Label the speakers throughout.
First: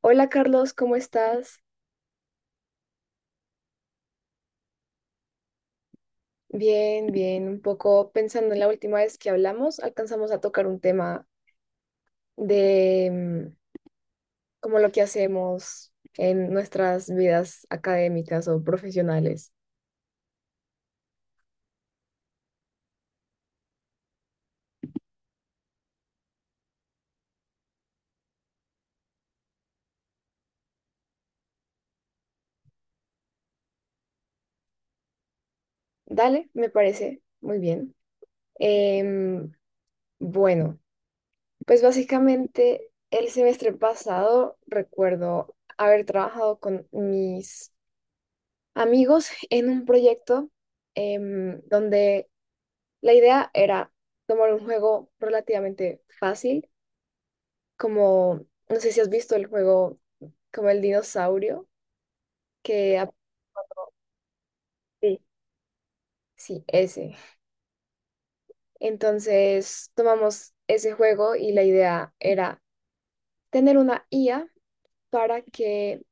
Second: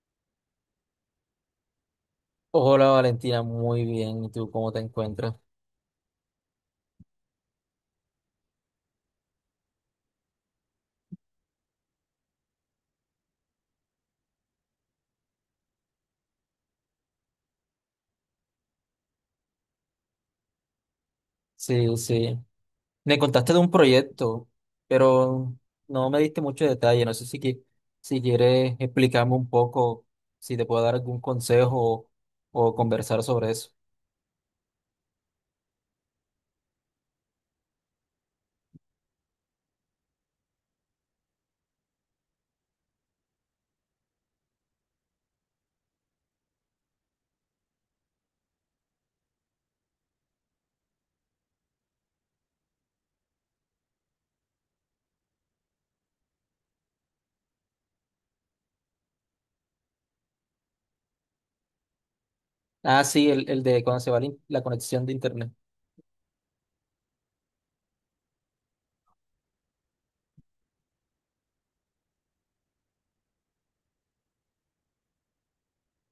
Speaker 1: Hola Carlos, ¿cómo estás?
Speaker 2: Hola Valentina, muy bien. ¿Y tú cómo te encuentras?
Speaker 1: Bien, bien. Un poco pensando en la última vez que hablamos, alcanzamos a tocar un tema de como lo que hacemos en nuestras vidas académicas o profesionales.
Speaker 2: Sí, sí. Me contaste de un proyecto, pero no me diste mucho detalle. No sé si, si quieres explicarme un poco, si te puedo dar algún consejo o conversar sobre eso.
Speaker 1: Dale, me parece muy bien. Em, bueno, pues básicamente el semestre pasado recuerdo haber trabajado con mis amigos en un proyecto donde la idea era tomar un juego relativamente fácil, como, no sé si has visto el juego como el dinosaurio, que...
Speaker 2: Ah,
Speaker 1: ap-
Speaker 2: sí, el de cuando se va la la conexión de
Speaker 1: sí,
Speaker 2: internet.
Speaker 1: sí, ese. Entonces tomamos ese juego y la idea era tener una IA para que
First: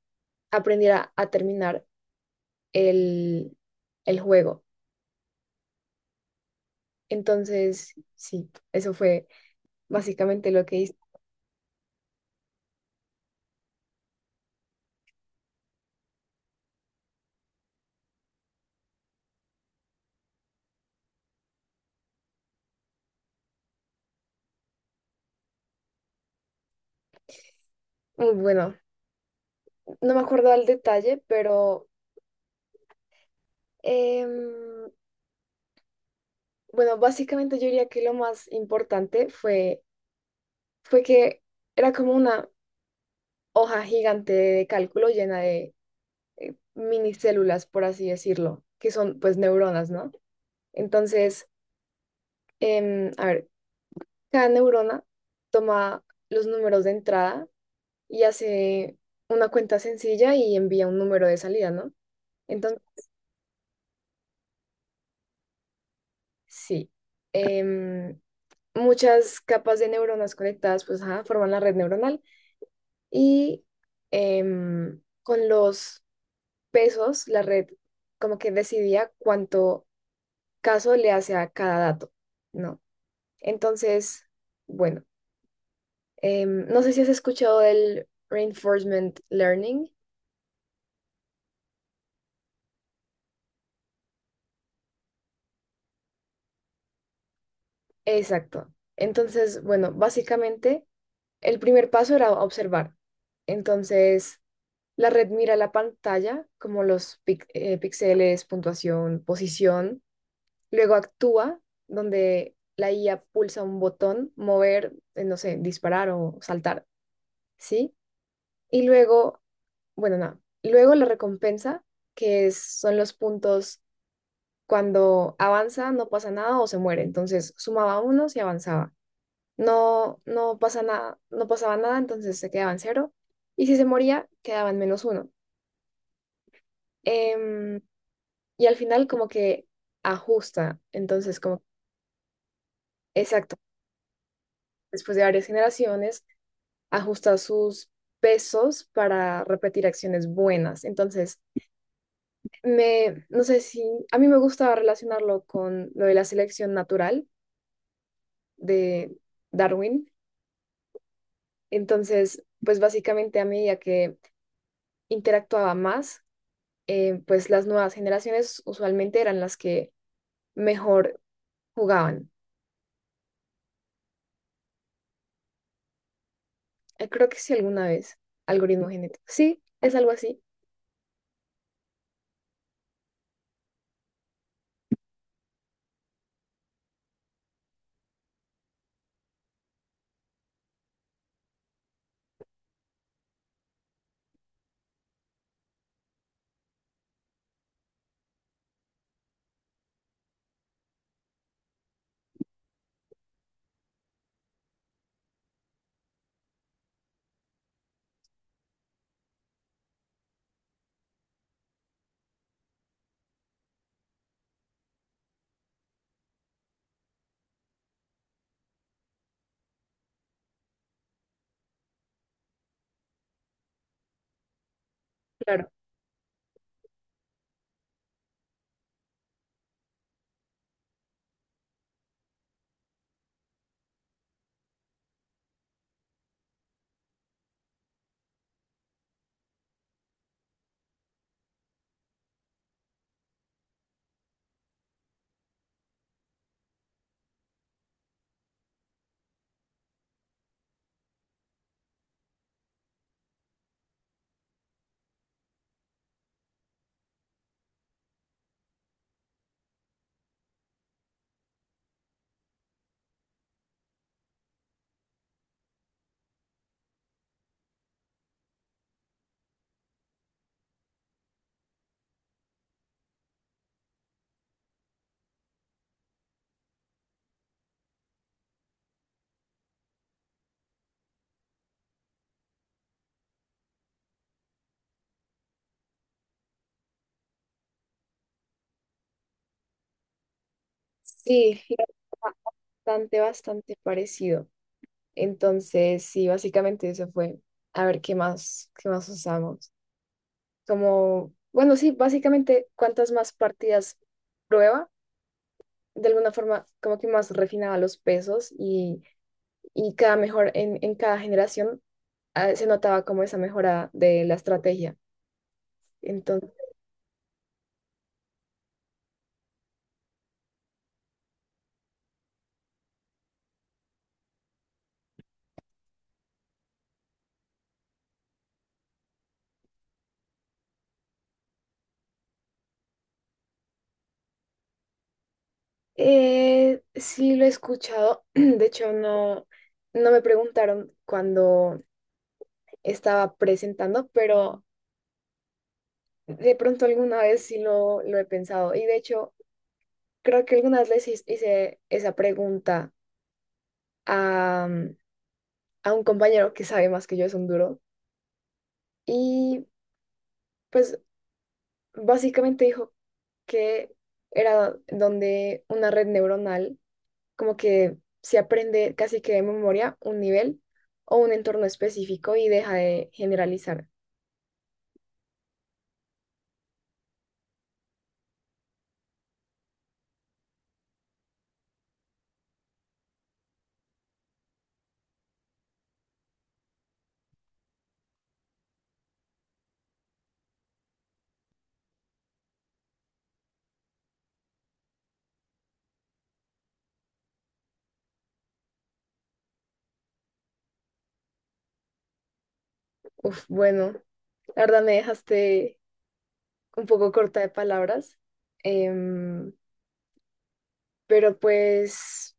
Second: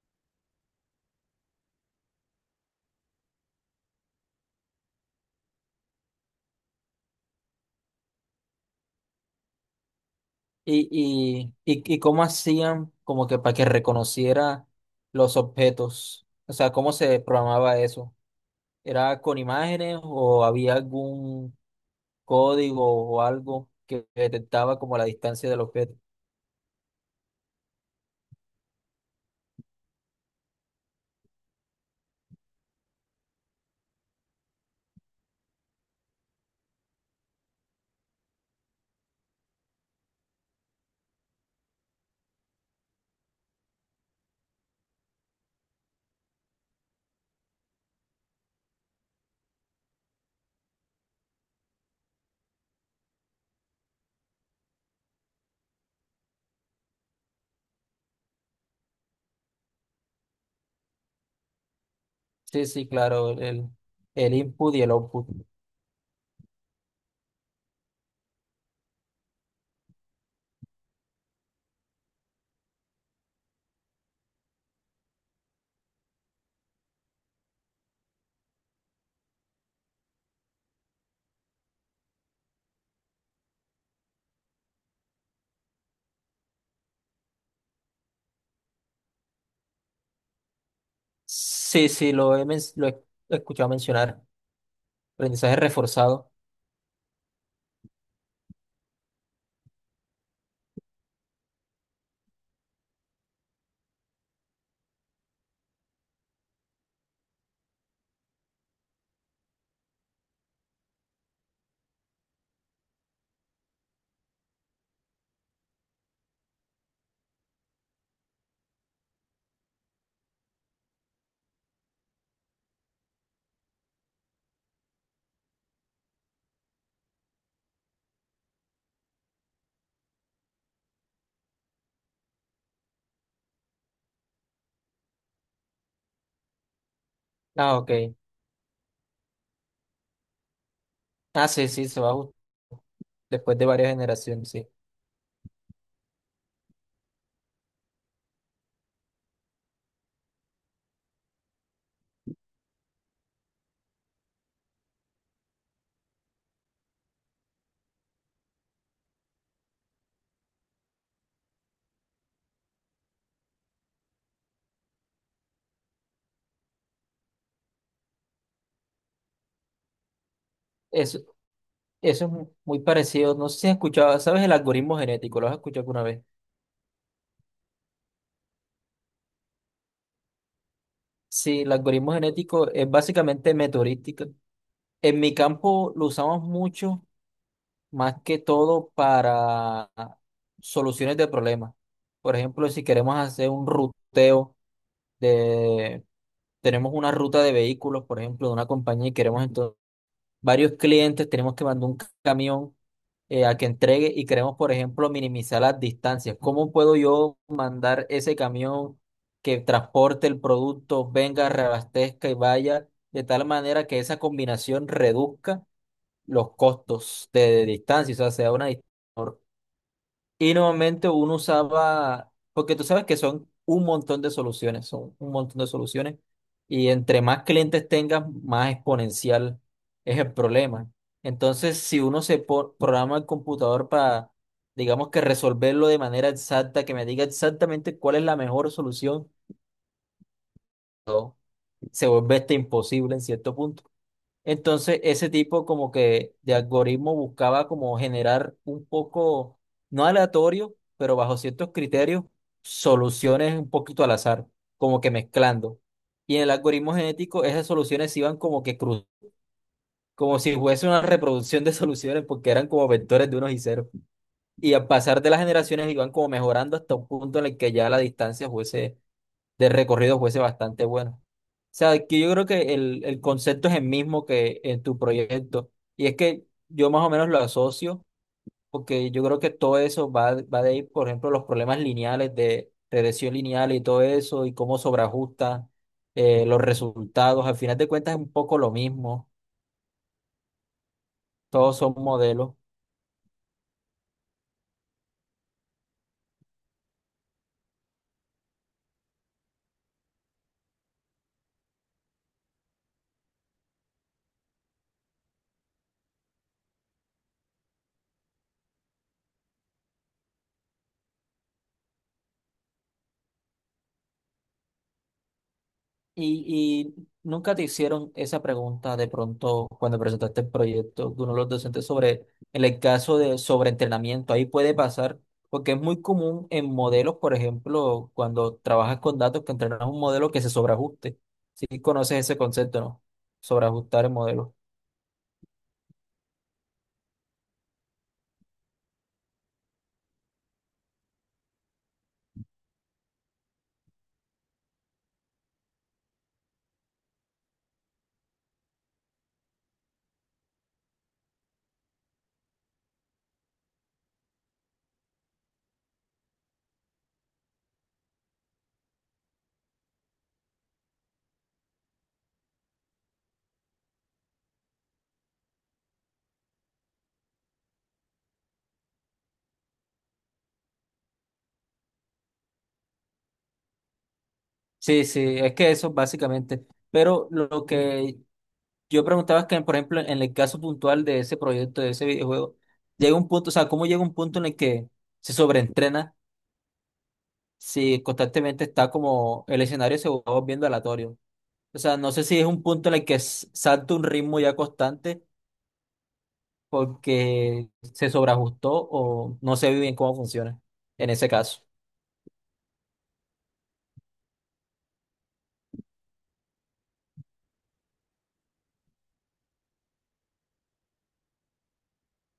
Speaker 1: aprendiera a terminar el, el juego. Entonces, sí, eso fue básicamente lo que
Speaker 2: Y,
Speaker 1: hice.
Speaker 2: y, y, y cómo hacían como que para que reconociera los objetos. O sea, ¿cómo se programaba eso? ¿Era con imágenes o había algún código o algo que detectaba como la distancia del objeto?
Speaker 1: Muy bueno, no me acuerdo al detalle, pero... em, bueno, básicamente yo diría que lo más importante fue que era como una hoja gigante de cálculo llena de minicélulas, por así decirlo, que son pues neuronas, ¿no? Entonces, a ver, cada neurona toma los números de entrada y hace una cuenta sencilla y envía un número de salida, ¿no?
Speaker 2: Sí,
Speaker 1: Entonces,
Speaker 2: sí, claro, el input y el output.
Speaker 1: sí, em, muchas capas de neuronas conectadas pues ajá, forman la red neuronal. Y con los pesos, la red como que decidía cuánto caso le hace a cada dato, ¿no? Entonces, bueno, no sé si has escuchado del reinforcement learning.
Speaker 2: Sí, sí, lo he escuchado mencionar. Aprendizaje reforzado.
Speaker 1: Exacto. Entonces, bueno, básicamente el primer paso era observar. Entonces, la red mira la pantalla como los píxeles, puntuación, posición. Luego actúa, donde la IA pulsa un botón, mover, no sé, disparar o saltar, ¿sí? Y luego, bueno, nada. Luego la recompensa, son los puntos cuando avanza, no pasa nada o se muere. Entonces sumaba unos y avanzaba. No, no pasa nada, no pasaba nada, entonces se quedaba en cero. Y si se moría, quedaba en menos uno.
Speaker 2: Ah,
Speaker 1: Em,
Speaker 2: ok.
Speaker 1: y al final como que ajusta. Entonces,
Speaker 2: Ah,
Speaker 1: como,
Speaker 2: sí, sí,
Speaker 1: exacto,
Speaker 2: después de varias generaciones, sí.
Speaker 1: después de varias generaciones ajustar sus pesos para repetir acciones buenas. Entonces, no sé si, a mí me gusta relacionarlo con lo de la selección natural de Darwin. Entonces, pues básicamente a medida que interactuaba más, pues las nuevas generaciones usualmente eran las que
Speaker 2: Eso,
Speaker 1: mejor
Speaker 2: eso
Speaker 1: jugaban.
Speaker 2: es muy parecido. No sé si has escuchado, ¿sabes el algoritmo genético? ¿Lo has escuchado alguna vez?
Speaker 1: Creo que sí alguna vez, algoritmo genético. Sí, es algo así,
Speaker 2: Sí, el algoritmo genético es básicamente meteorística. En mi campo lo usamos mucho, más que todo para soluciones de problemas. Por ejemplo, si queremos hacer un ruteo de, tenemos una ruta de vehículos, por ejemplo, de una compañía y queremos entonces varios clientes, tenemos que mandar un camión a que entregue y queremos, por ejemplo, minimizar las distancias. ¿Cómo puedo yo mandar ese camión que transporte el producto, venga, reabastezca y vaya de tal manera que esa combinación reduzca los costos de distancia, o sea, sea una distancia y normalmente uno usaba, porque tú sabes que son un montón de soluciones, son un montón de
Speaker 1: claro.
Speaker 2: soluciones. Y entre más clientes tengas, más exponencial es el problema. Entonces, si uno programa el computador para, digamos que resolverlo de manera exacta, que me diga exactamente cuál es la mejor solución, se vuelve este imposible en cierto punto. Entonces, ese tipo como que de algoritmo buscaba como generar un poco, no aleatorio, pero bajo ciertos criterios, soluciones un poquito al azar, como que mezclando. Y en el algoritmo genético, esas soluciones iban como que cruz, como si fuese una reproducción de soluciones, porque eran como vectores de unos y ceros. Y al pasar de las generaciones iban como mejorando hasta un punto en el que ya la distancia fuese de recorrido fuese bastante bueno. O sea, que yo creo que el concepto es el mismo que en tu proyecto. Y es que yo más o menos lo asocio, porque yo creo que todo eso va de ahí, por ejemplo, los problemas lineales de regresión lineal y todo eso, y cómo sobreajusta los resultados. Al final de cuentas es un poco lo mismo.
Speaker 1: Sí,
Speaker 2: Todos son modelos.
Speaker 1: bastante, bastante parecido. Entonces, sí, básicamente eso fue. A ver qué más usamos. Como, bueno, sí, básicamente cuantas más partidas prueba, de alguna forma como que más refinaba los pesos y cada mejor en cada generación ah, se notaba como esa mejora de la estrategia. Entonces,
Speaker 2: Y nunca te hicieron esa pregunta de pronto cuando presentaste el proyecto de uno de los docentes sobre en el caso de sobreentrenamiento? Ahí puede pasar, porque es muy común en modelos, por ejemplo, cuando trabajas con datos, que entrenas un modelo que se sobreajuste. Si conoces ese concepto, ¿no? Sobreajustar el modelo.
Speaker 1: sí lo he escuchado. De hecho, no, no me preguntaron cuando estaba presentando, pero de pronto alguna vez sí lo he pensado. Y de hecho, creo que alguna vez les hice esa pregunta a, a un compañero que sabe más que yo, es un duro, y pues básicamente dijo que era donde una red neuronal como que se aprende casi que de memoria un nivel o un entorno específico y deja de generalizar.
Speaker 2: Sí, sí, es que eso básicamente. Pero lo que yo preguntaba es que, por ejemplo, en el caso puntual de ese proyecto, de ese videojuego, llega un punto, o sea, ¿cómo llega un punto en el que se sobreentrena, si constantemente está como el escenario se va volviendo aleatorio? O sea, no sé si es un punto en el que salta un ritmo ya constante porque se sobreajustó o no se ve bien cómo funciona en ese caso.
Speaker 1: Uf, bueno, la verdad me dejaste un poco corta de palabras, em, pero pues,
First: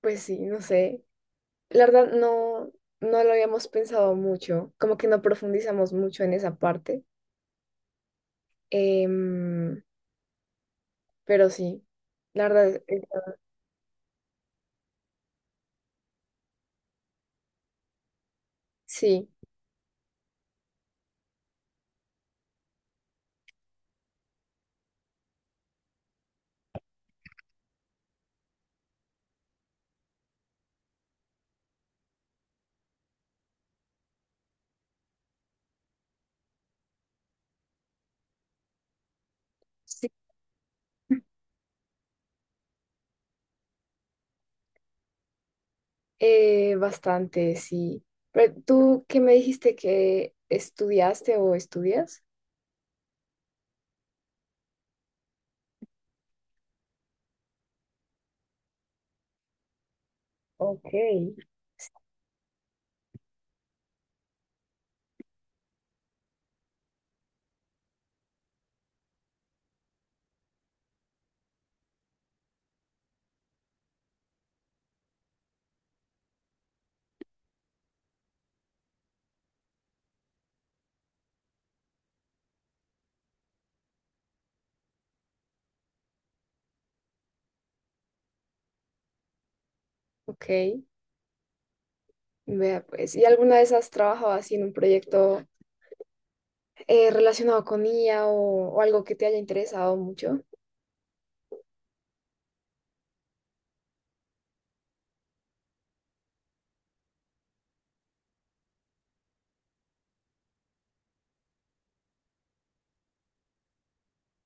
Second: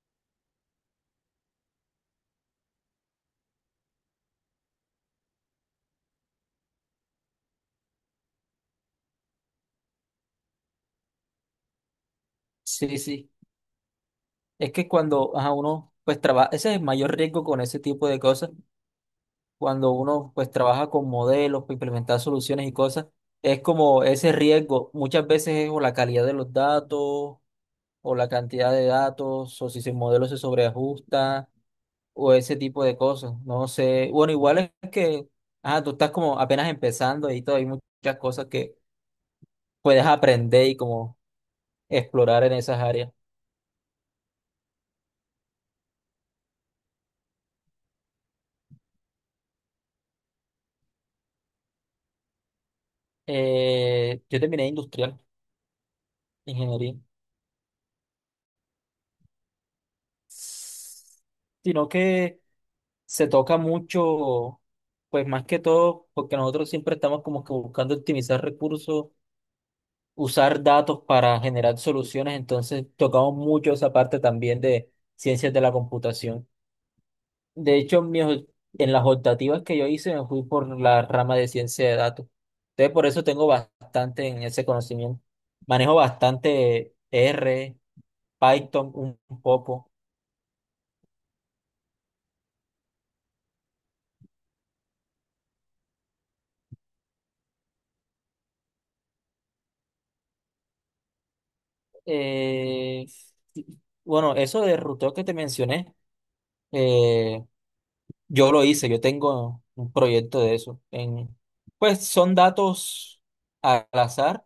Speaker 1: pues sí, no sé. La verdad no, no lo habíamos pensado mucho, como que no profundizamos mucho en esa parte, em, pero sí, la verdad,
Speaker 2: Sí, sí. Es que cuando ajá, uno pues trabaja, ese es el mayor riesgo con ese tipo de cosas,
Speaker 1: sí,
Speaker 2: cuando uno pues trabaja con modelos, para implementar soluciones y cosas, es como ese riesgo, muchas veces es o la calidad de los datos o la cantidad de datos o si el modelo se sobreajusta o ese tipo de cosas. No sé, bueno, igual es que, ah, tú estás como apenas empezando y todo, hay muchas cosas que puedes
Speaker 1: sí,
Speaker 2: aprender y como explorar en esas áreas.
Speaker 1: bastante, sí. Pero tú, ¿qué me dijiste que estudiaste o estudias?
Speaker 2: Yo terminé industrial, ingeniería,
Speaker 1: Ok.
Speaker 2: sino que se toca mucho, pues más que todo, porque nosotros siempre estamos como que buscando optimizar recursos, usar datos para generar soluciones, entonces tocamos mucho esa parte también de ciencias de la computación. De hecho, en las optativas que yo hice me fui por la rama de ciencia de datos. Entonces, por eso tengo bastante en ese conocimiento. Manejo bastante R, Python un poco.
Speaker 1: Ok, vea pues. ¿Y alguna vez has trabajado así en un proyecto relacionado con IA o algo que te haya interesado mucho?
Speaker 2: Eh, bueno, eso de ruteo que te mencioné, eh, yo lo hice, yo tengo un proyecto de eso. En, pues son datos al azar,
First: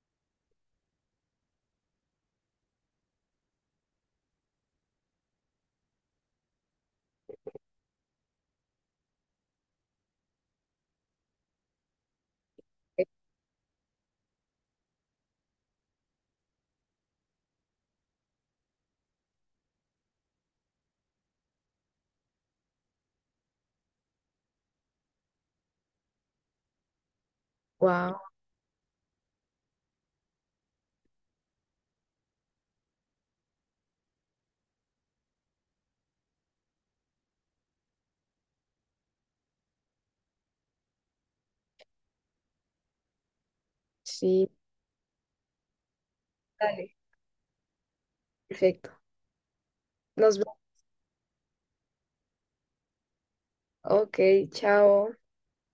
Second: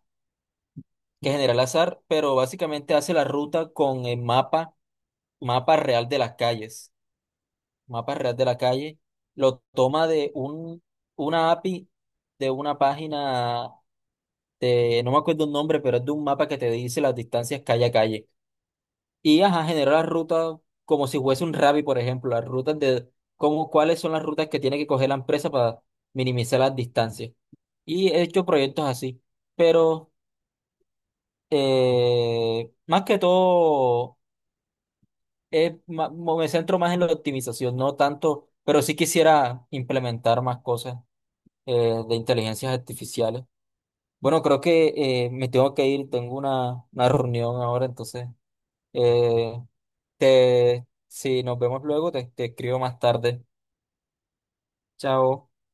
Speaker 2: que genera el azar, pero básicamente hace la ruta con el mapa, mapa real de las calles. Mapa Real de la Calle, lo toma de un, una API de una página de, no me acuerdo el nombre, pero es de un mapa que te dice las distancias calle a calle. Y ajá, genera las rutas como si fuese un Ravi, por ejemplo, las rutas de cómo, cuáles son las rutas que tiene que coger la empresa para minimizar las distancias. Y
Speaker 1: Wow,
Speaker 2: he hecho proyectos así, pero más que todo es me centro más en la optimización, no tanto, pero sí quisiera implementar más cosas de inteligencias artificiales. Bueno,
Speaker 1: sí,
Speaker 2: creo que me tengo que ir, tengo
Speaker 1: dale,
Speaker 2: una reunión ahora, entonces,
Speaker 1: perfecto.
Speaker 2: eh,
Speaker 1: Nos vemos.
Speaker 2: te, si nos vemos luego, te escribo más tarde.
Speaker 1: Ok, chao.
Speaker 2: Chao.